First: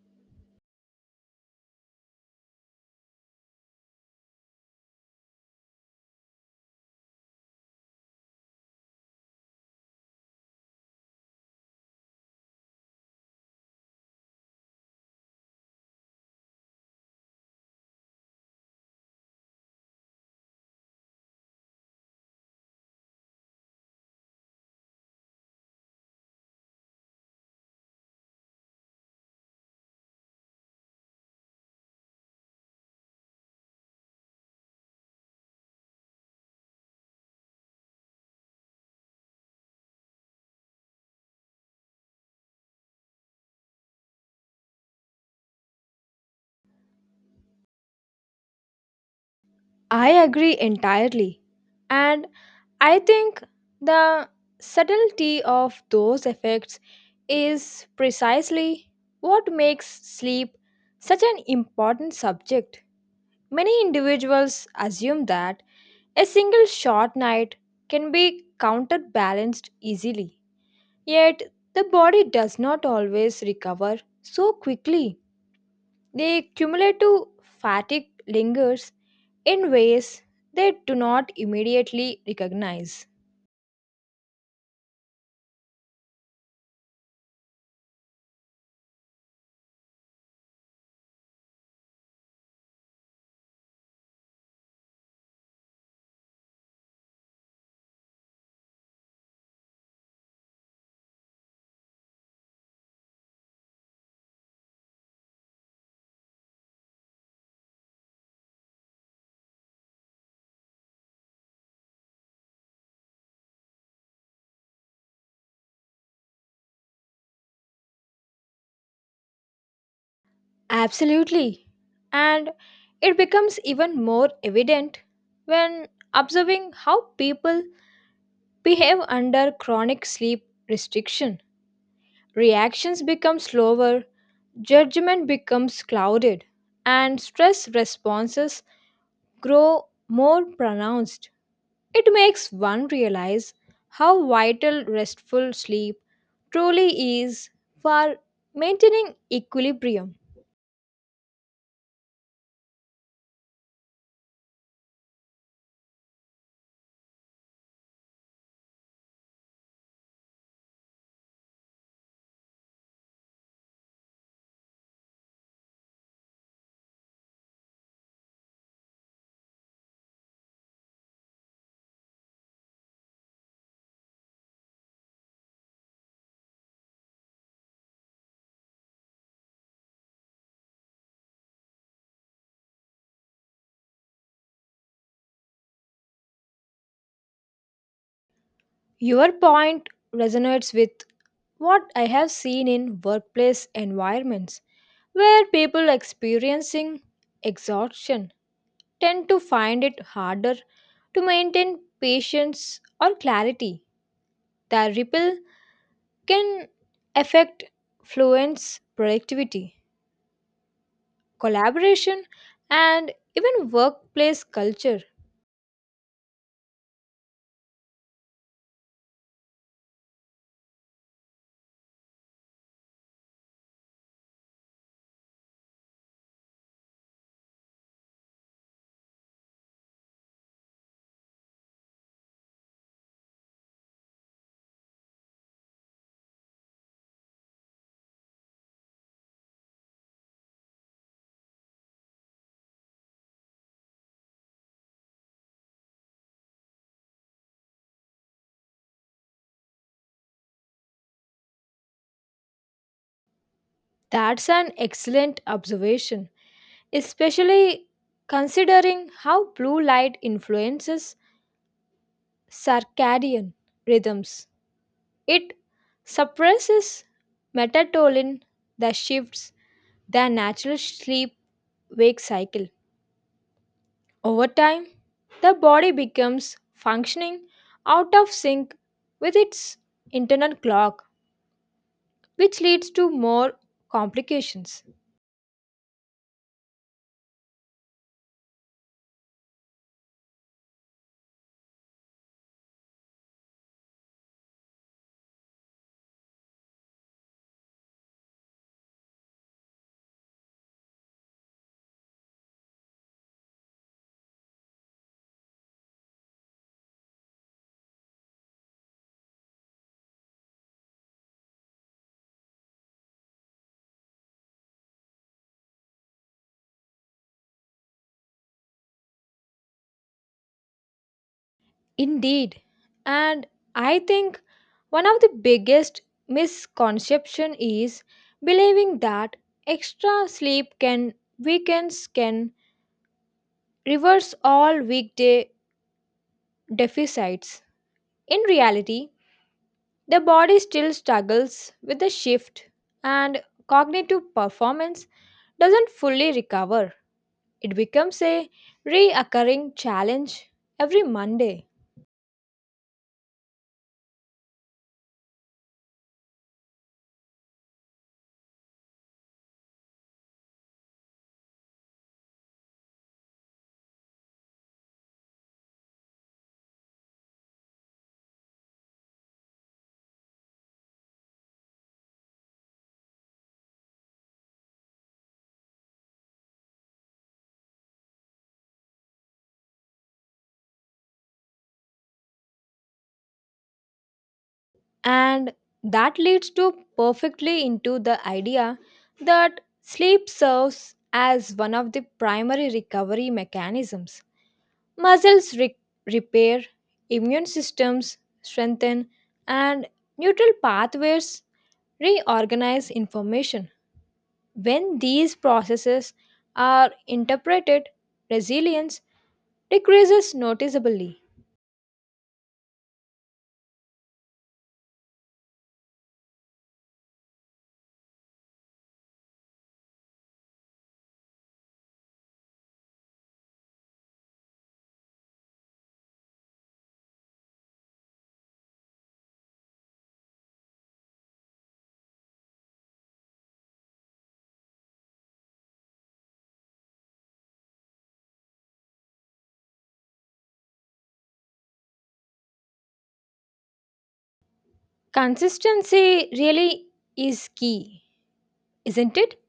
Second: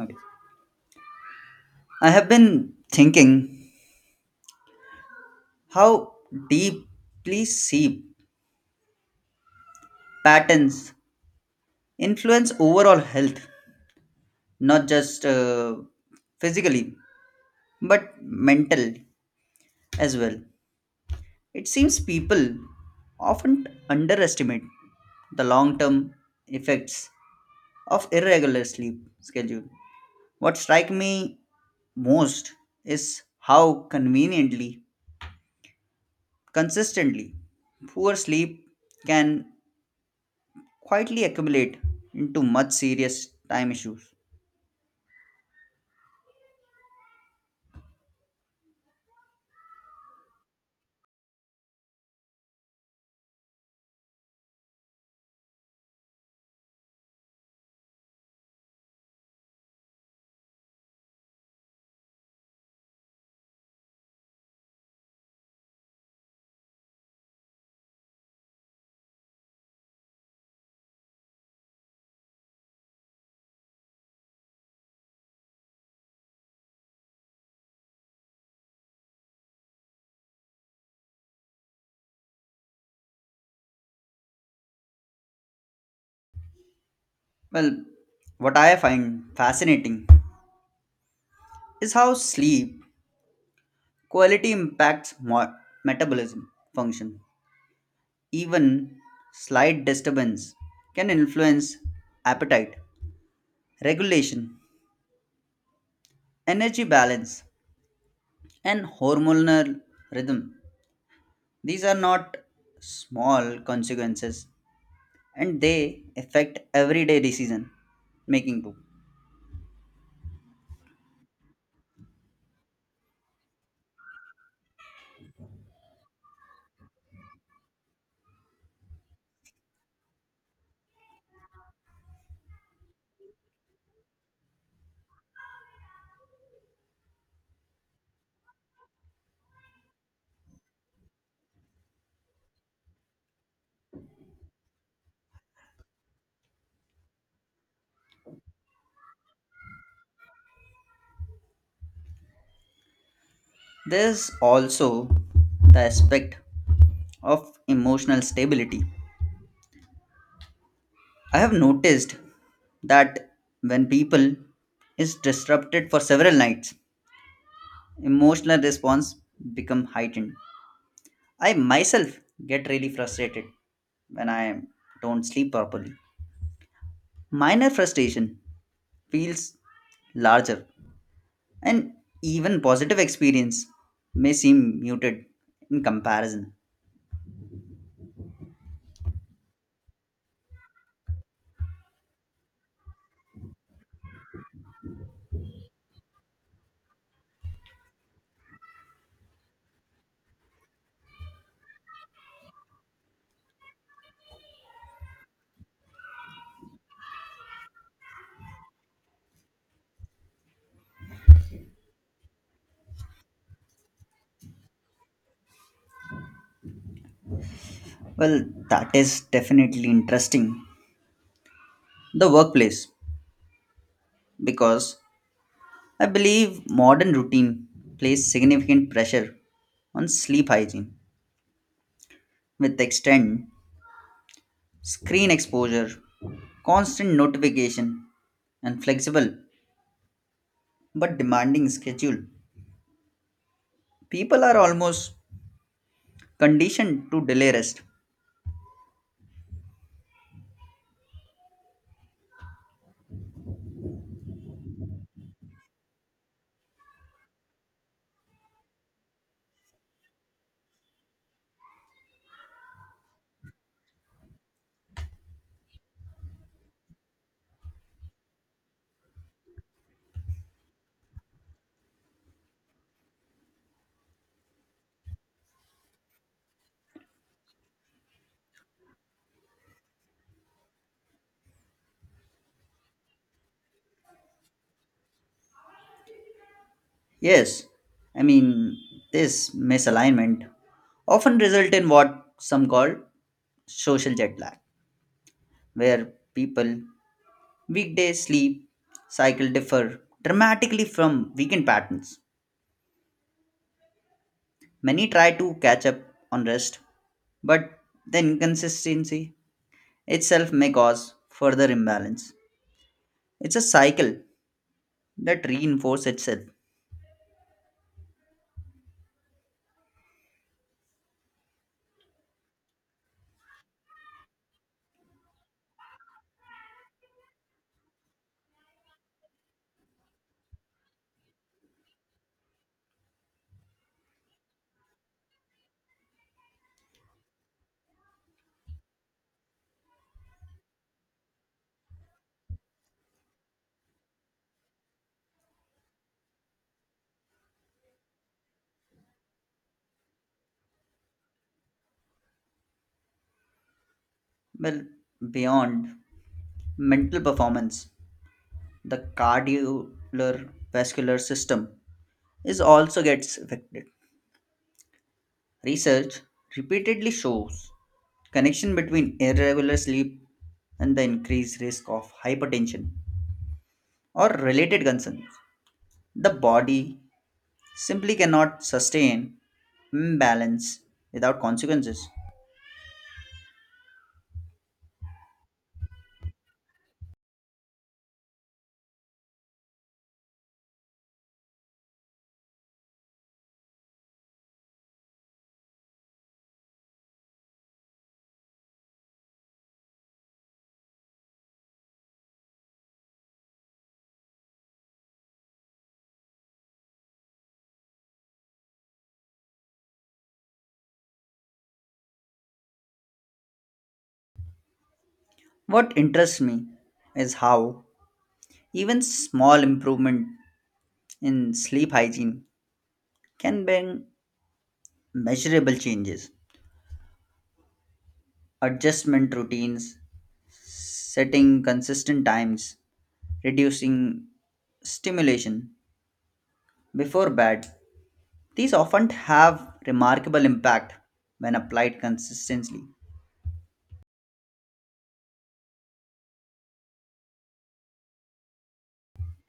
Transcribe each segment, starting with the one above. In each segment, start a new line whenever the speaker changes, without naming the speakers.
Okay. I have been thinking how deeply sleep patterns influence overall health, not just physically, but mental as well. It seems people often underestimate the long term effects of irregular sleep schedule. What strikes me most is how conveniently, consistently, poor sleep can quietly accumulate into much serious time issues.
I agree entirely. And I think the subtlety of those effects is precisely what makes sleep such an important subject. Many individuals assume that a single short night can be counterbalanced easily. Yet, the body does not always recover so quickly. The cumulative fatigue lingers in ways they do not immediately recognize.
Well, what I find fascinating is how sleep quality impacts metabolism function. Even slight disturbance can influence appetite, regulation, energy balance, and hormonal rhythm. These are not small consequences and they affect everyday decision making too.
Absolutely. And it becomes even more evident when observing how people behave under chronic sleep restriction. Reactions become slower, judgment becomes clouded, and stress responses grow more pronounced. It makes one realize how vital restful sleep truly is for maintaining equilibrium.
There's also the aspect of emotional stability. I have noticed that when people is disrupted for several nights, emotional response become heightened. I myself get really frustrated when I don't sleep properly. Minor frustration feels larger and even positive experience may seem muted in comparison.
Your point resonates with what I have seen in workplace environments where people experiencing exhaustion tend to find it harder to maintain patience or clarity. The ripple can affect fluence productivity. Collaboration, and even workplace culture.
Well, that is definitely interesting. The workplace, because I believe modern routine places significant pressure on sleep hygiene with extended screen exposure, constant notification, and flexible but demanding schedule. People are almost conditioned to delay rest.
That's an excellent observation, especially considering how blue light influences circadian rhythms. It suppresses melatonin that shifts the natural sleep wake cycle. Over time, the body becomes functioning out of sync with its internal clock, which leads to more complications.
Yes, I mean, this misalignment often result in what some call social jet lag, where people Weekday sleep cycle differ dramatically from weekend patterns. Many try to catch up on rest, but the inconsistency itself may cause further imbalance. It's a cycle that reinforces itself
Indeed, and I think one of the biggest misconception is believing that extra sleep can weekends can reverse all weekday deficits. In reality, the body still struggles with the shift and cognitive performance doesn't fully recover. It becomes a reoccurring challenge every Monday.
well beyond mental performance. The cardiovascular system is also gets affected. Research repeatedly shows connection between irregular sleep and the increased risk of hypertension or related concerns. The body simply cannot sustain imbalance without consequences.
And that leads to perfectly into the idea that sleep serves as one of the primary recovery mechanisms. Muscles repair, immune systems strengthen, and neutral pathways reorganize information. When these processes are interpreted, resilience decreases noticeably.
What interests me is how even small improvement in sleep hygiene can bring measurable changes. Adjustment routines, setting consistent times, reducing stimulation before bed. These often have remarkable impact when applied consistently.
Consistency really is key, isn't it?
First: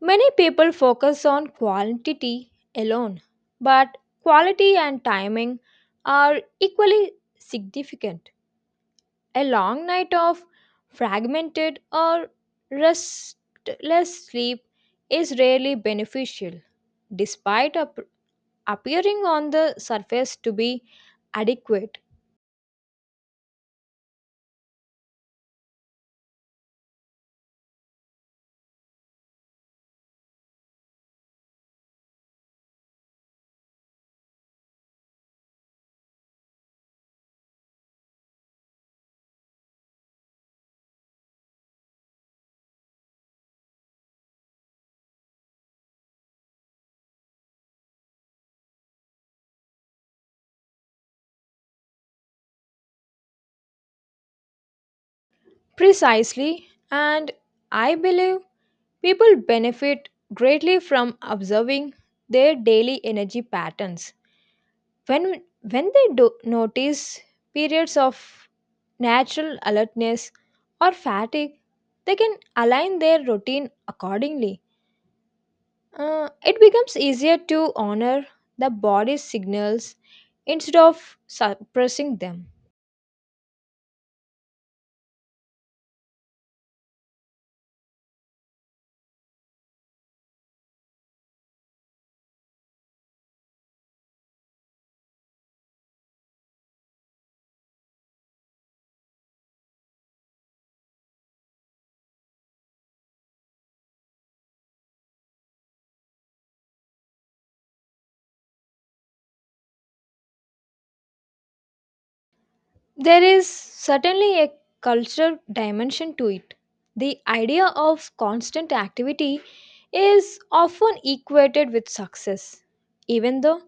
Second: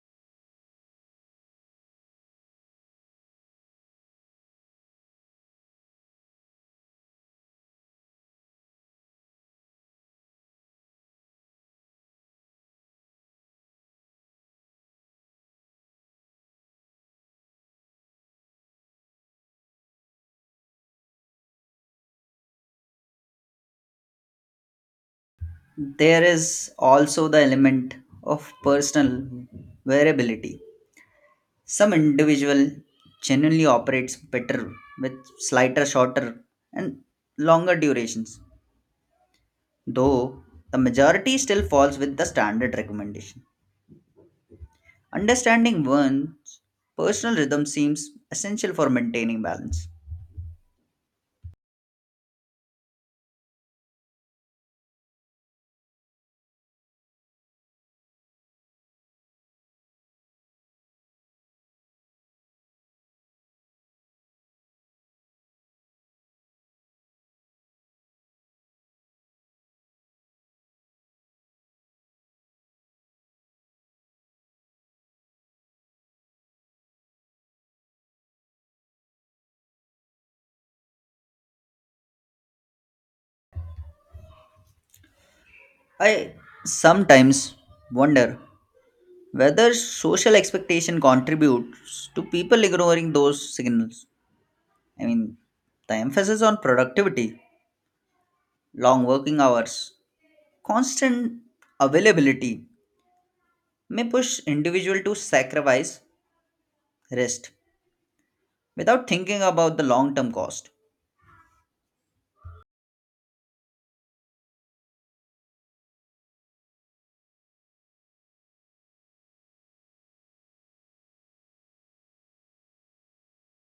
Many people focus on quantity alone, but quality and timing are equally significant. A long night of fragmented or restless sleep is rarely beneficial, despite appearing on the surface to be adequate.
There is also the element of personal variability. Some individual genuinely operates better with slighter, shorter, and longer durations, though the majority still falls with the standard recommendation. Understanding one's personal rhythm seems essential for maintaining balance.
Precisely, and I believe people benefit greatly from observing their daily energy patterns when when they do notice periods of natural alertness or fatigue. They can align their routine accordingly. It becomes easier to honor the body's signals instead of suppressing them.
I sometimes wonder whether social expectation contributes to people ignoring those signals. I mean, the emphasis on productivity, long working hours, constant availability may push individual to sacrifice rest without thinking about the long-term cost.
There is certainly a cultural dimension to it. The idea of constant activity is often equated with success, even though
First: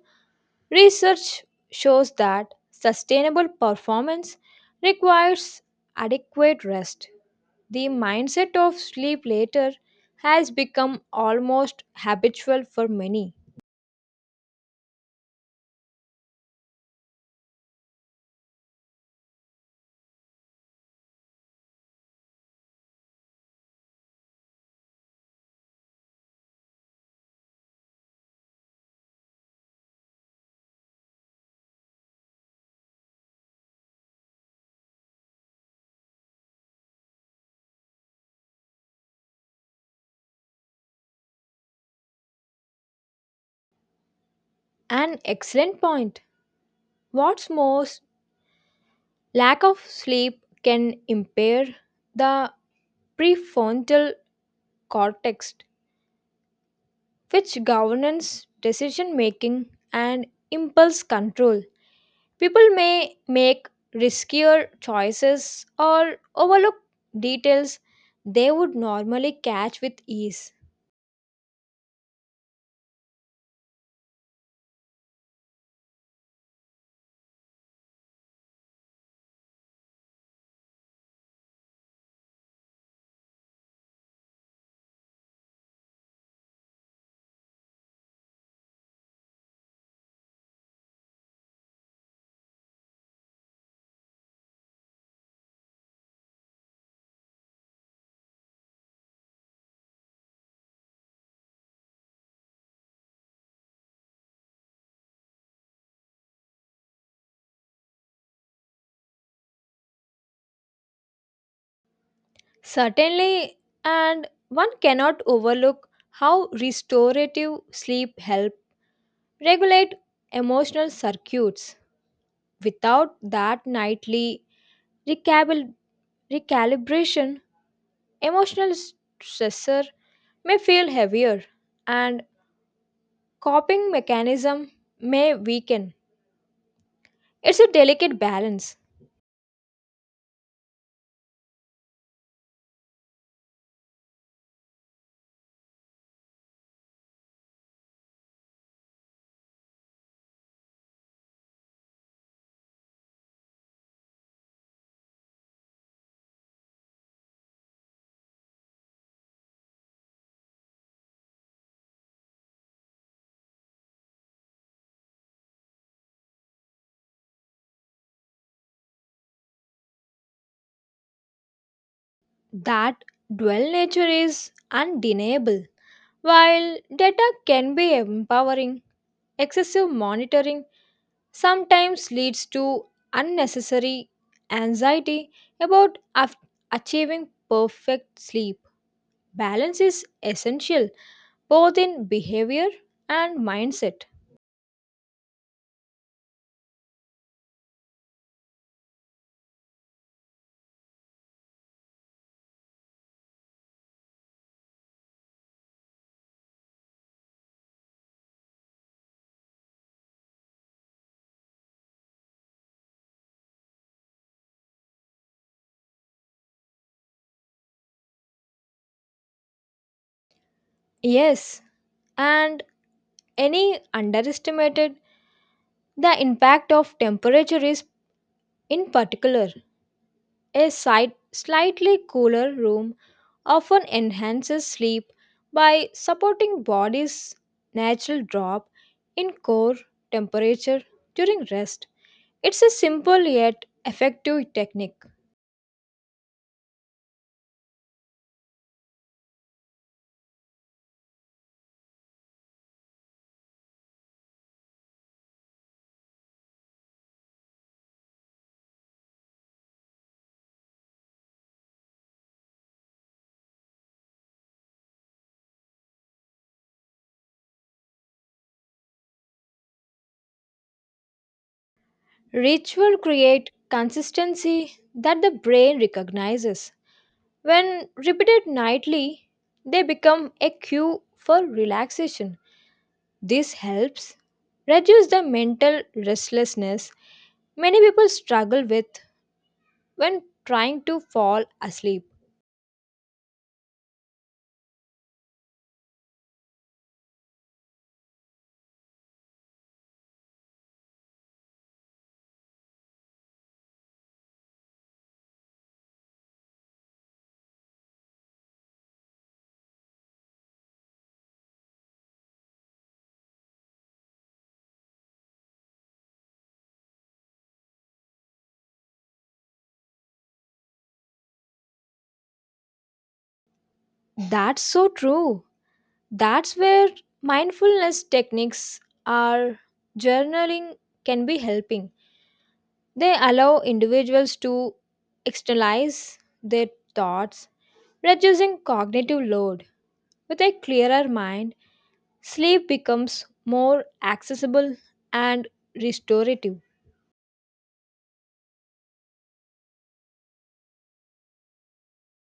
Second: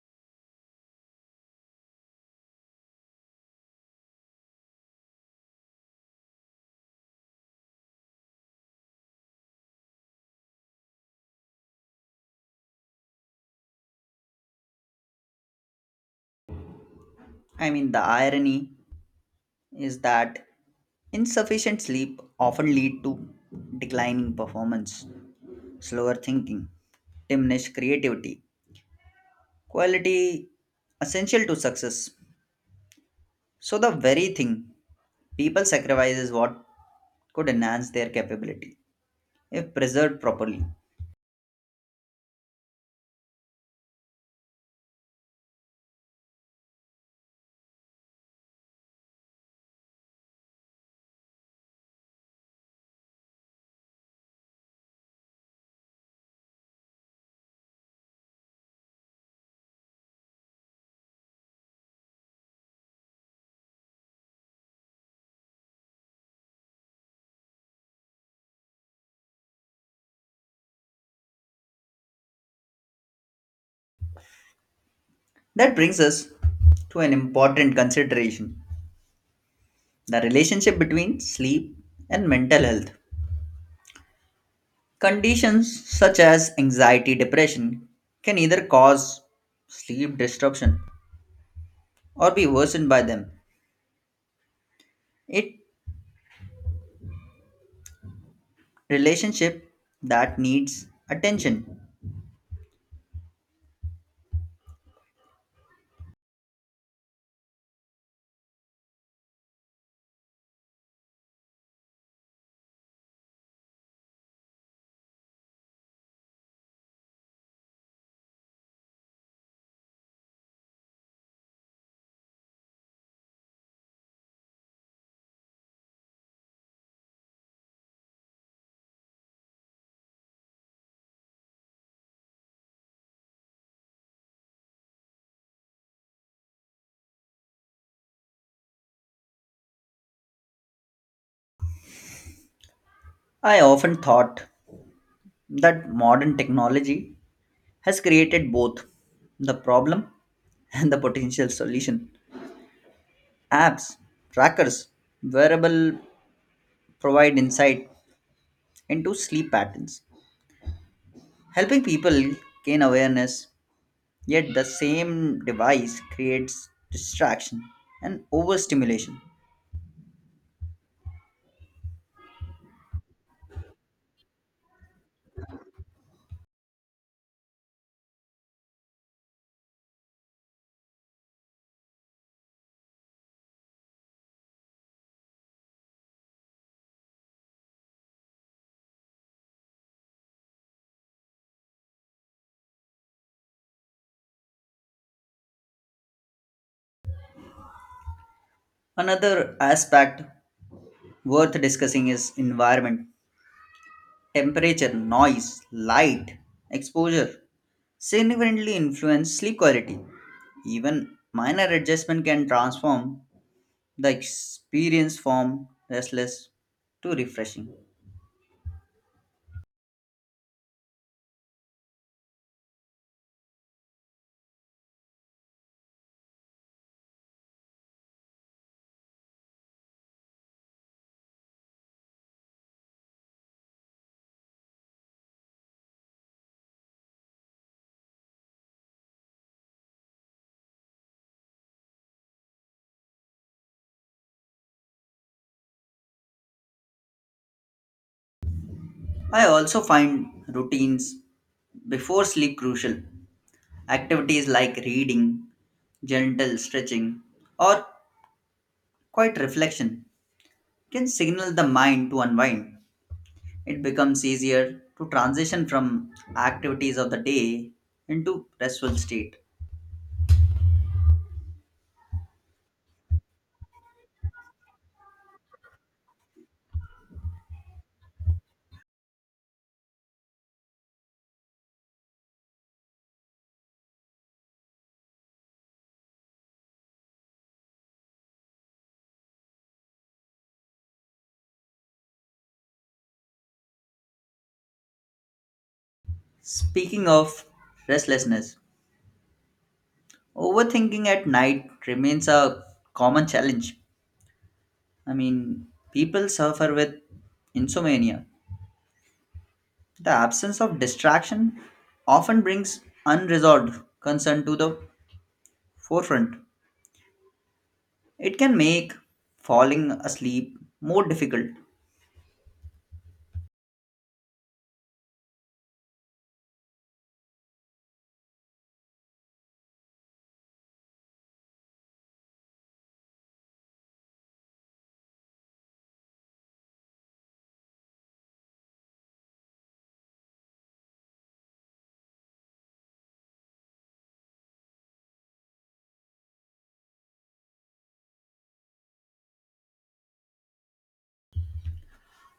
research shows that sustainable performance requires adequate rest. The mindset of sleep later has become almost habitual for many.
I mean, the irony is that insufficient sleep often lead to declining performance, slower thinking, diminished creativity, quality essential to success. So the very thing people sacrifice is what could enhance their capability if preserved properly.
An excellent point. What's more, lack of sleep can impair the prefrontal cortex, which governs decision making and impulse control. People may make riskier choices or overlook details they would normally catch with ease.
That brings us to an important consideration, the relationship between sleep and mental health. Conditions such as anxiety, depression can either cause sleep disruption or be worsened by them. It relationship that needs attention.
Certainly, and one cannot overlook how restorative sleep helps regulate emotional circuits. Without that nightly recabil- recalibration, emotional stressor may feel heavier and coping mechanism may weaken. It's a delicate balance.
I often thought that modern technology has created both the problem and the potential solution. Apps, trackers, wearable provide insight into sleep patterns, helping people gain awareness. Yet the same device creates distraction and overstimulation.
That dual nature is undeniable. While data can be empowering, excessive monitoring sometimes leads to unnecessary anxiety about achieving perfect sleep. Balance is essential, both in behavior and mindset.
Another aspect worth discussing is environment. Temperature, noise, light, exposure significantly influence sleep quality. Even minor adjustment can transform the experience from restless to refreshing.
Yes, and any underestimated the impact of temperature is in particular. Slightly cooler room often enhances sleep by supporting body's natural drop in core temperature during rest. It's a simple yet effective technique.
I also find routines before sleep crucial. Activities like reading, gentle stretching, or quiet reflection can signal the mind to unwind. It becomes easier to transition from activities of the day into restful state.
Ritual create consistency that the brain recognizes. When repeated nightly, they become a cue for relaxation. This helps reduce the mental restlessness many people struggle with when trying to fall asleep.
Speaking of restlessness, overthinking at night remains a common challenge. I mean, people suffer with insomnia. The absence of distraction often brings unresolved concern to the forefront. It can make falling asleep more difficult.
That's so true. That's where mindfulness techniques or journaling can be helping. They allow individuals to externalize their thoughts, reducing cognitive load. With a clearer mind, sleep becomes more accessible and restorative.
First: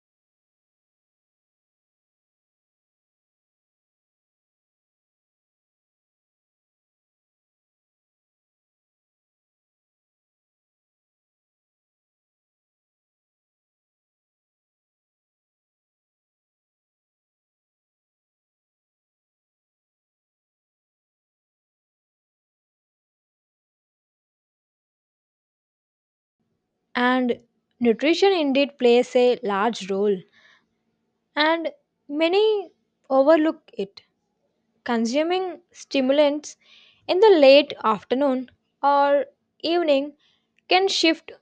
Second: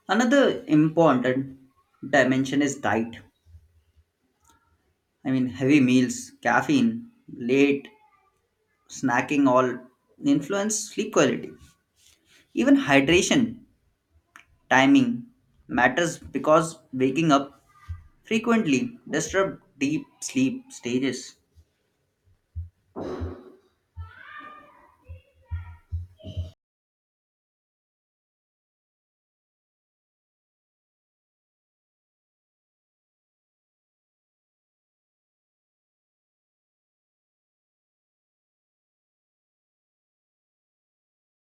Another important dimension is diet. I mean, heavy meals, caffeine, late snacking all influence sleep quality. Even hydration timing matters because waking up frequently disrupt deep sleep stages.
And nutrition indeed plays a large role, and many overlook it. Consuming stimulants in the late afternoon or evening can shift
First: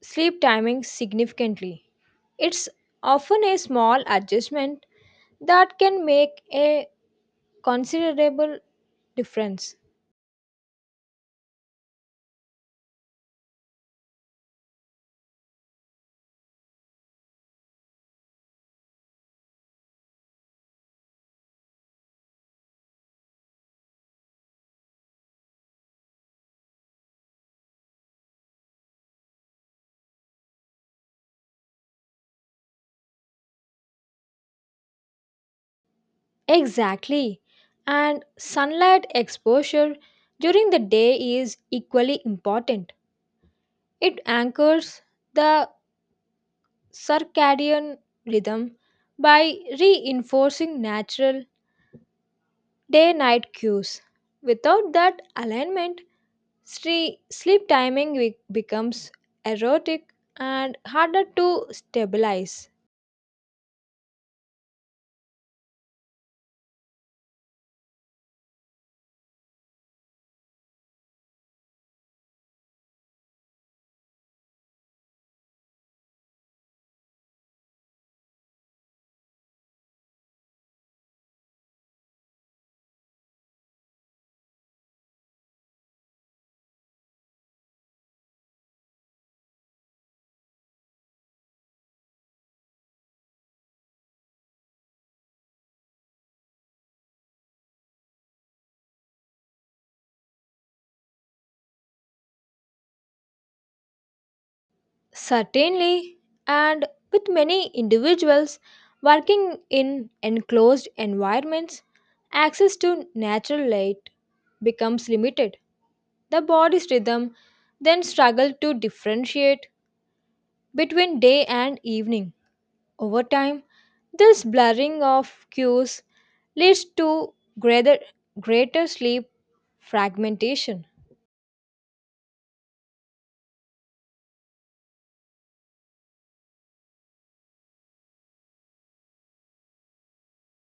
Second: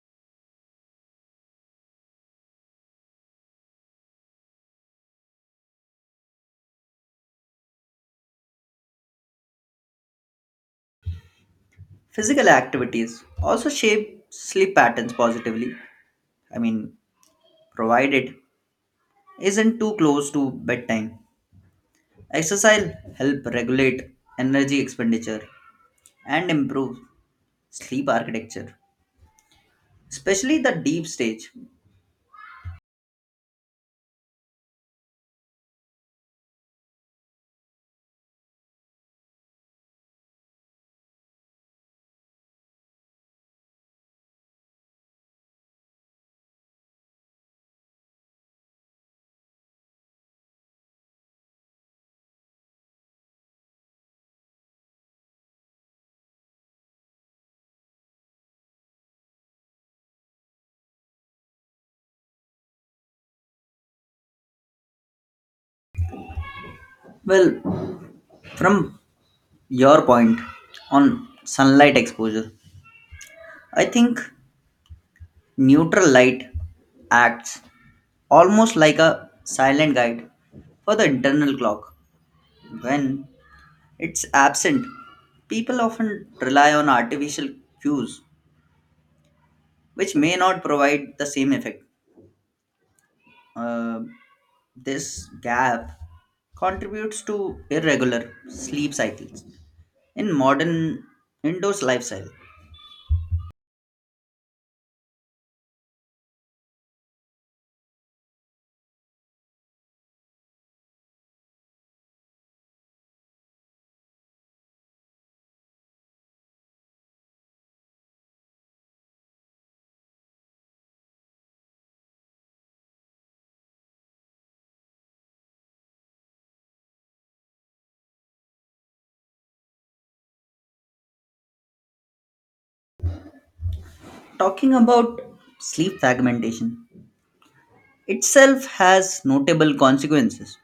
sleep timing significantly. It's often a small adjustment that can make a considerable difference.
Physical activities also shape sleep patterns positively. I mean, provided isn't too close to bedtime. Exercise help regulate energy expenditure and improve sleep architecture, especially the deep stage.
Exactly, and sunlight exposure during the day is equally important. It anchors the circadian rhythm by reinforcing natural day night cues. Without that alignment, sleep timing becomes erotic and harder to stabilize.
Well, from your point on sunlight exposure, I think neutral light acts almost like a silent guide for the internal clock. When it's absent, people often rely on artificial cues, which may not provide the same effect. Uh, this gap contributes to irregular sleep cycles in modern indoors lifestyle.
Certainly, and with many individuals working in enclosed environments, access to natural light becomes limited. The body's rhythm then struggle to differentiate between day and evening. Over time, this blurring of cues leads to greater, greater sleep fragmentation.
Talking about sleep fragmentation itself has notable consequences.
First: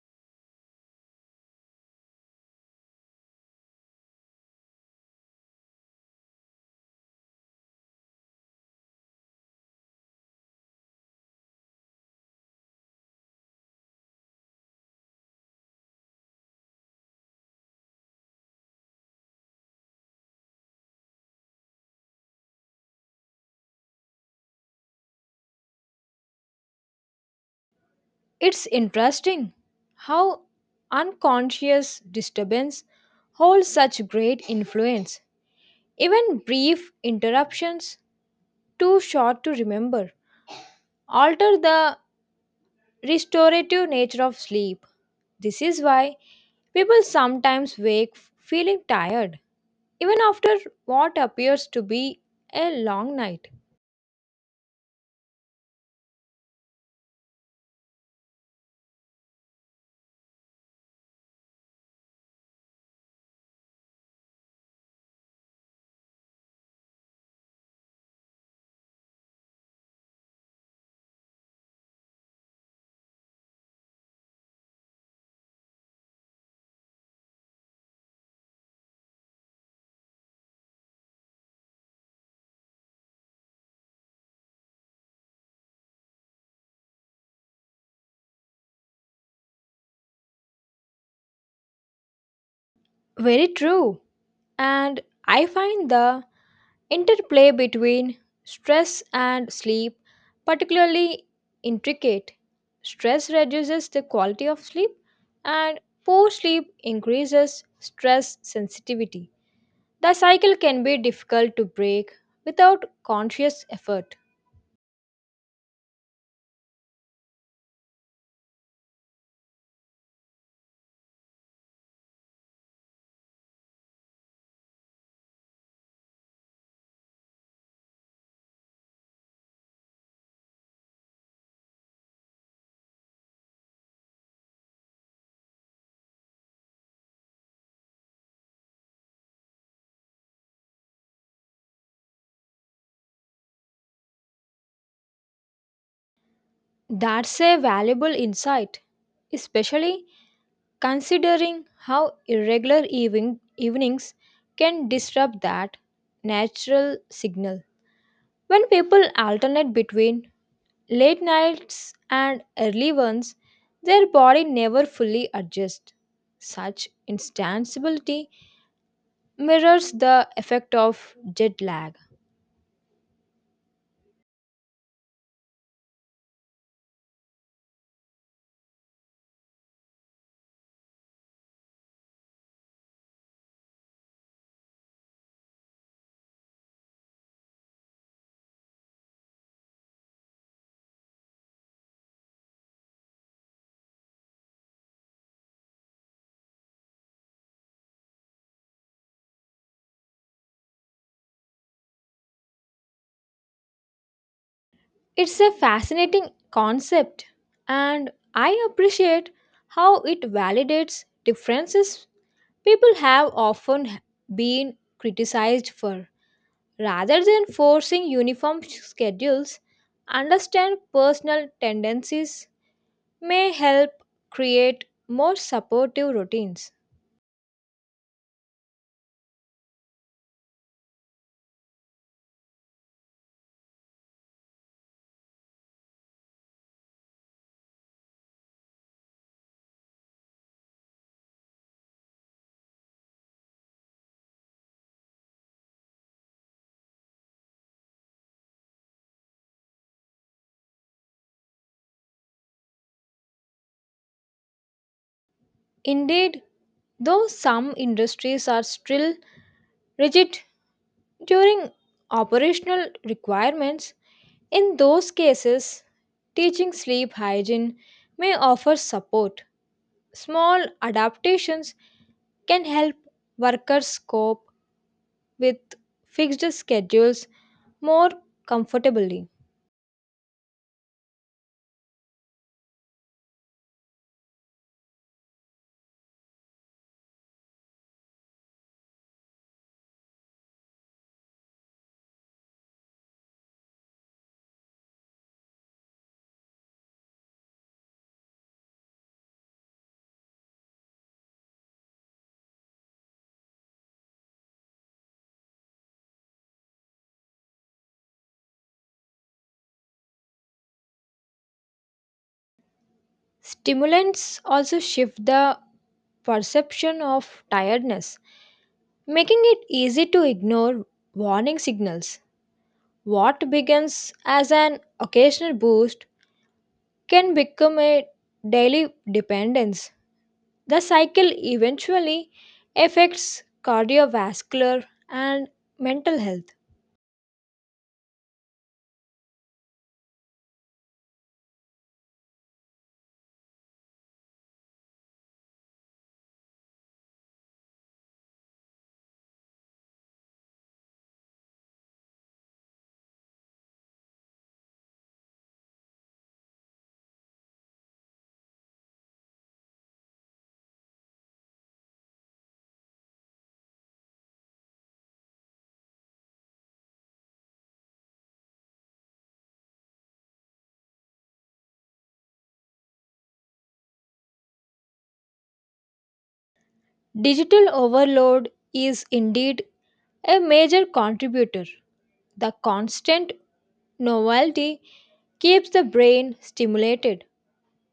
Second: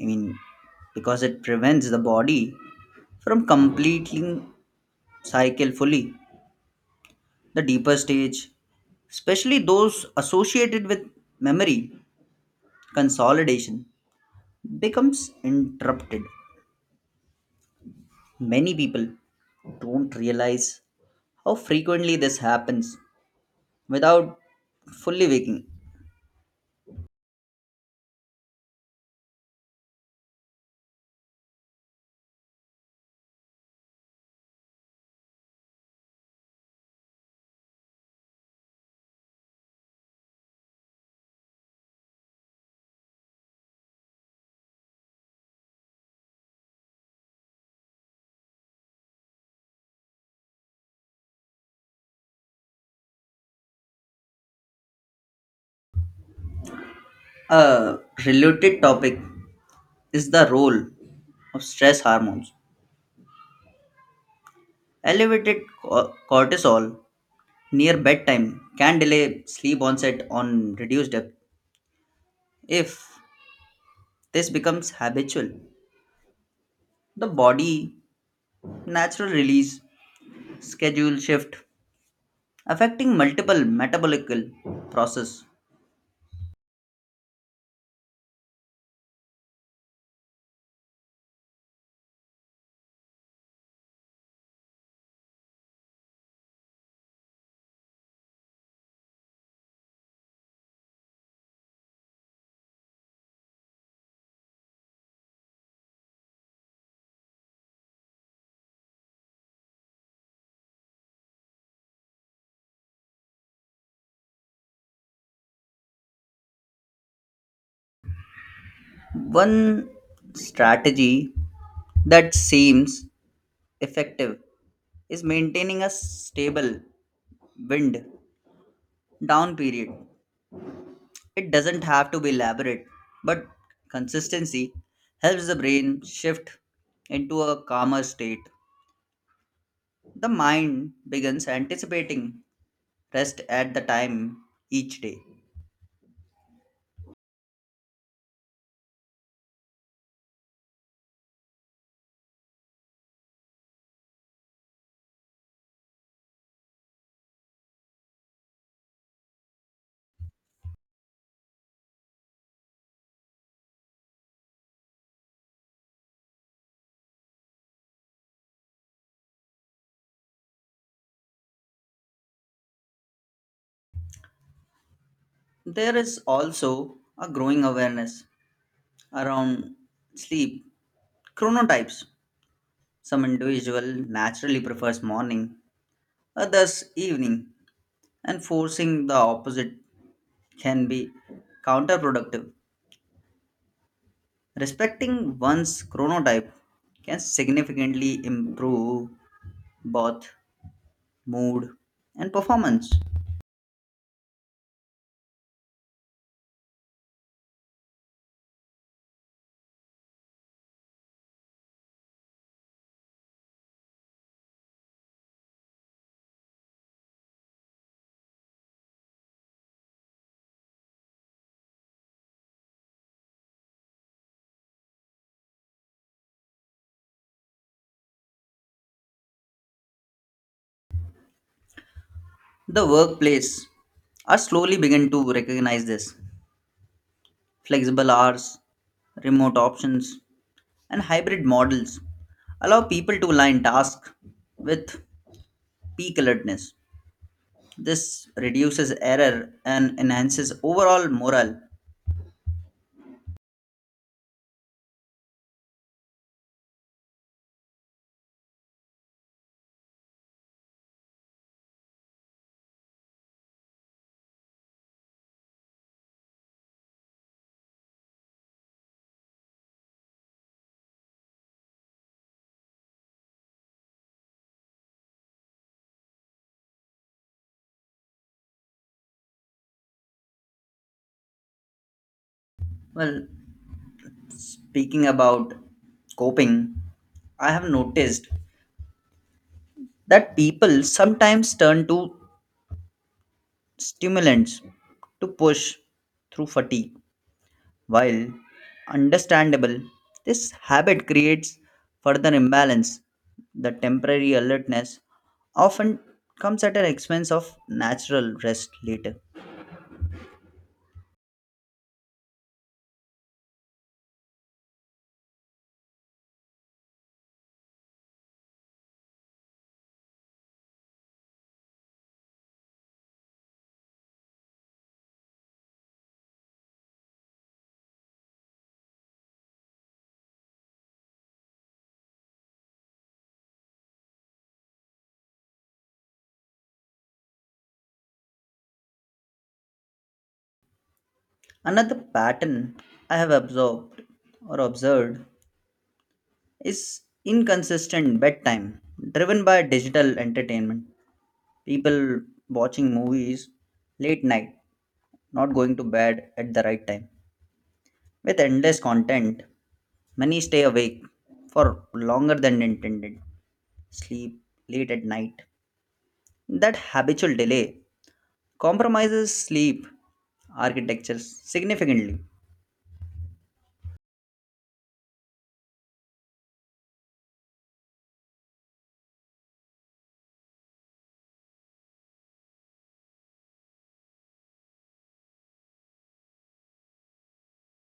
I mean, because it prevents the body from completing cycle fully. The deeper stage, especially those associated with memory consolidation, becomes interrupted. Many people don't realize how frequently this happens without fully waking.
It's interesting how unconscious disturbance holds such great influence. Even brief interruptions, too short to remember, alter the restorative nature of sleep. This is why people sometimes wake feeling tired, even after what appears to be a long night.
A related topic is the role of stress hormones. Elevated cortisol near bedtime can delay sleep onset on reduced depth if this becomes habitual. The body natural release schedule shift affecting multiple metabolic process.
Very true. And I find the interplay between stress and sleep particularly intricate. Stress reduces the quality of sleep, and poor sleep increases stress sensitivity. The cycle can be difficult to break without conscious effort.
One strategy that seems effective is maintaining a stable wind down period. It doesn't have to be elaborate, but consistency helps the brain shift into a calmer state. The mind begins anticipating rest at the time each day.
That's a valuable insight, especially considering how irregular evenings can disrupt that natural signal. When people alternate between late nights and early ones, their body never fully adjusts. Such instability mirrors the effect of jet lag.
There is also a growing awareness around sleep chronotypes. Some individual naturally prefers morning, others evening, and forcing the opposite can be counterproductive. Respecting one's chronotype can significantly improve both mood and performance.
It's a fascinating concept, and I appreciate how it validates differences people have often been criticized for. Rather than forcing uniform schedules, understand personal tendencies may help create more supportive routines.
The workplace are slowly begin to recognize this. Flexible hours, remote options, and hybrid models allow people to align tasks with peak alertness. This reduces error and enhances overall morale.
Indeed, though some industries are still rigid during operational requirements. In those cases, teaching sleep hygiene may offer support. Small adaptations can help workers cope with fixed schedules more comfortably.
Well, speaking about coping, I have noticed that people sometimes turn to stimulants to push through fatigue. While understandable, this habit creates further imbalance. The temporary alertness often comes at an expense of natural rest later.
Stimulants also shift the perception of tiredness, making it easy to ignore warning signals. What begins as an occasional boost can become a daily dependence. The cycle eventually affects cardiovascular and mental health.
Another pattern I have observed or observed is inconsistent bedtime driven by digital entertainment. People watching movies late night, not going to bed at the right time with endless content. Many stay awake for longer than intended, sleep late at night. That habitual delay compromises sleep architecture significantly.
Digital overload is indeed a major contributor. The constant novelty keeps the brain stimulated,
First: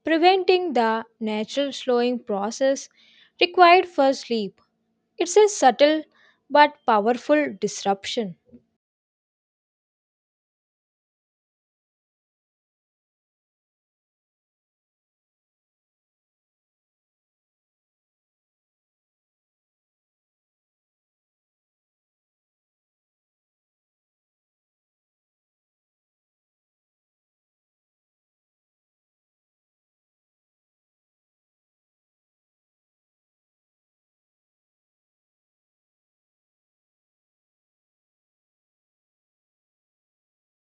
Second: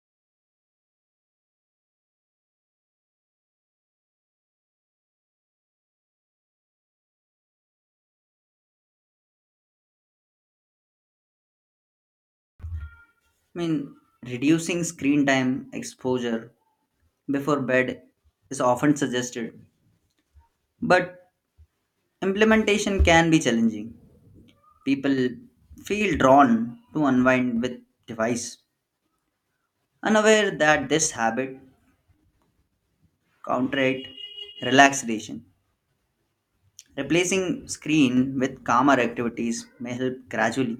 preventing the natural slowing process required for sleep. It's a subtle but powerful disruption.
I mean, reducing screen time exposure before bed is often suggested, but implementation can be challenging. People feel drawn to unwind with device, unaware that this habit counteract relaxation. Replacing screen with calmer activities may help gradually.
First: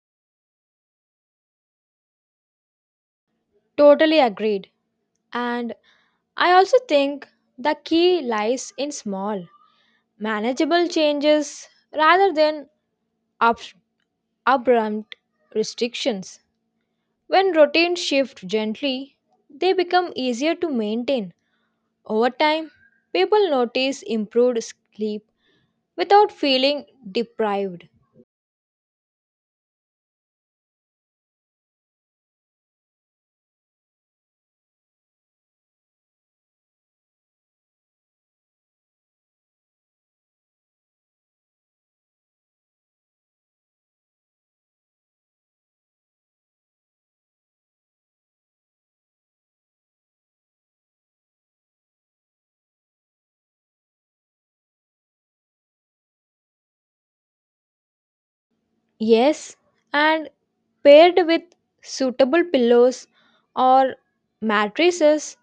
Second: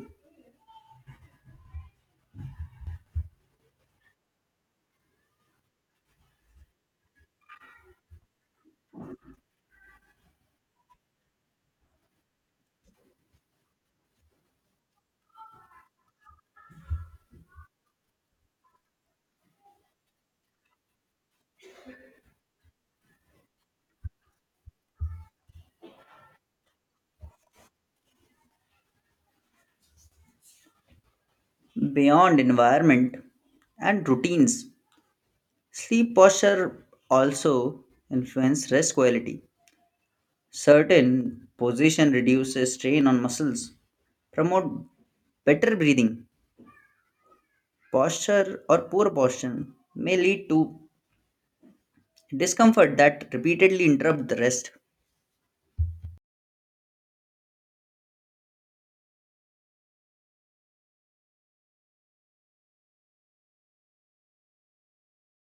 Totally agreed. And I also think the key lies in small, manageable changes rather than up- abrupt restrictions. When routines shift gently, they become easier to maintain. Over time, people notice improved sleep without feeling deprived.
Beyond environment and routines, sleep posture also influence rest quality. Certain position reduces strain on muscles, promote better breathing. Posture or poor posture may lead to discomfort that repeatedly interrupt the rest.
Yes, and paired with suitable pillows or mattresses,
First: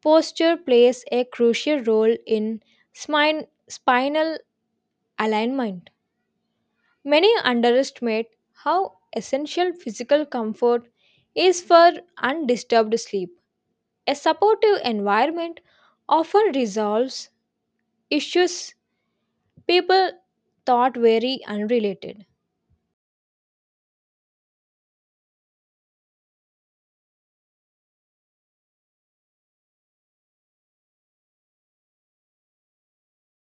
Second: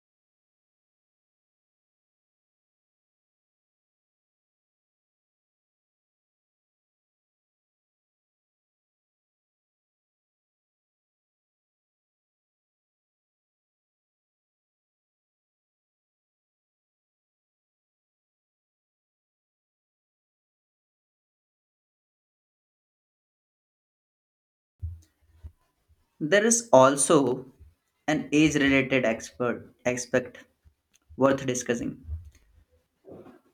posture plays a crucial role in spinal alignment. Many underestimate how essential physical comfort is for undisturbed sleep. A supportive environment often resolves issues people thought very unrelated.
There is also an age-related expert aspect worth discussing.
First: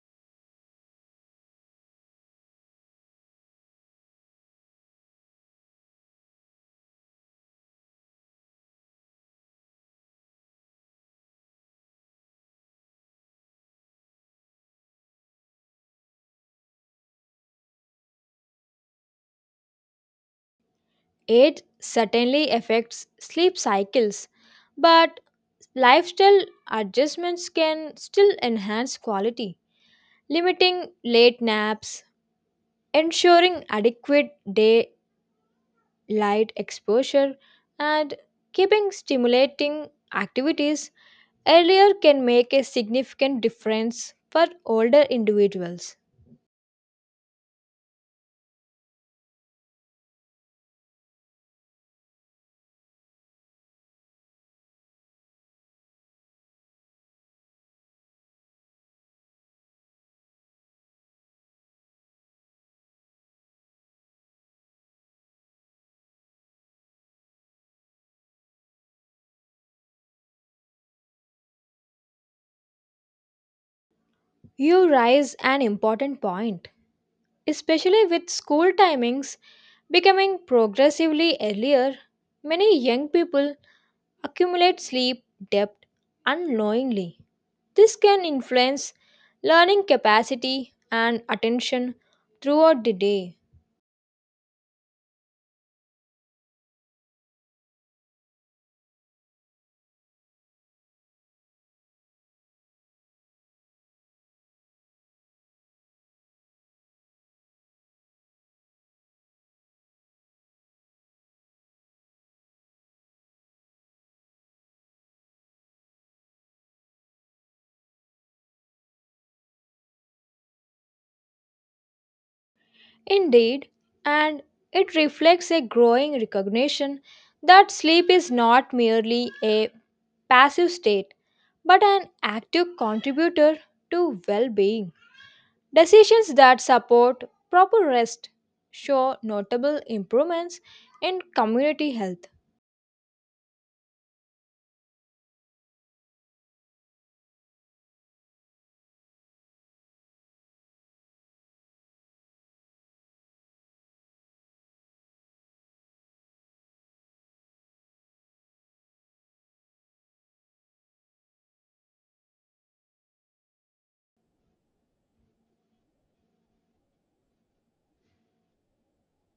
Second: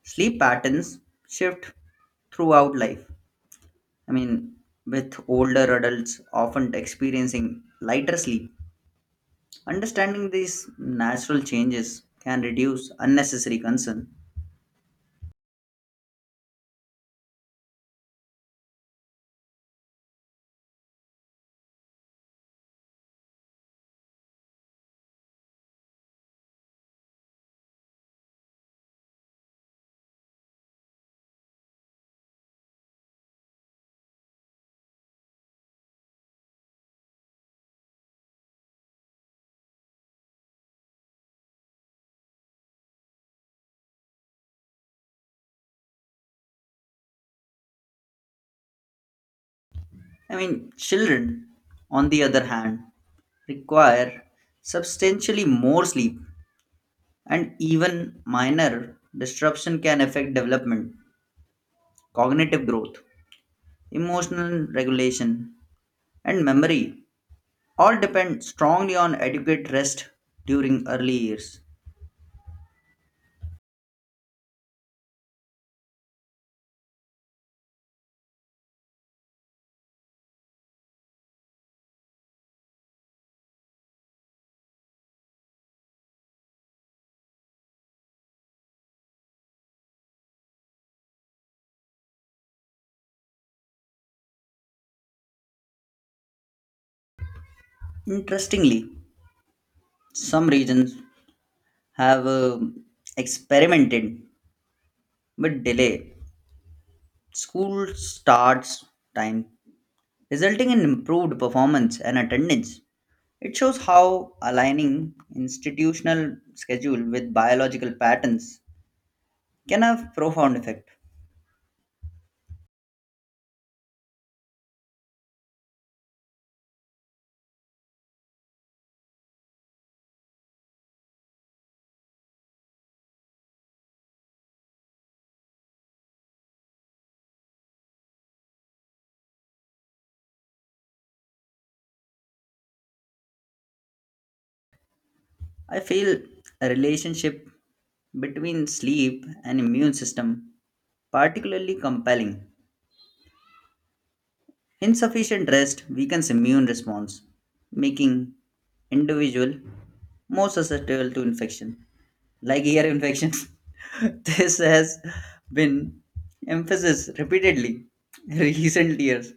Sleep patterns shift throughout life. I mean, with older adults often experiencing lighter sleep, understanding these natural changes can reduce unnecessary concern.
Age certainly affects sleep cycles, but lifestyle adjustments can still enhance quality. Limiting late naps, ensuring adequate daylight exposure and keeping stimulating activities earlier can make a significant difference for older individuals.
I mean, children, on the other hand, require substantially more sleep, and even minor disruption can affect development, cognitive growth, emotional regulation, and memory all depend strongly on adequate rest during early years.
You raise an important point, especially with school timings becoming progressively earlier. Many young people accumulate sleep debt unknowingly. This can influence learning capacity and attention throughout the day.
Interestingly, some regions have experimented with delay school starts time, resulting in improved performance and attendance. It shows how aligning institutional schedule with biological patterns can have profound effect.
Indeed, and it reflects a growing recognition that sleep is not merely a passive state but an active contributor to well being. Decisions that support proper rest show notable improvements in community health.
I feel a relationship between sleep and immune system particularly compelling. Insufficient rest weakens immune response, making individual more susceptible to infection, like ear infections. This has been emphasized repeatedly in recent years.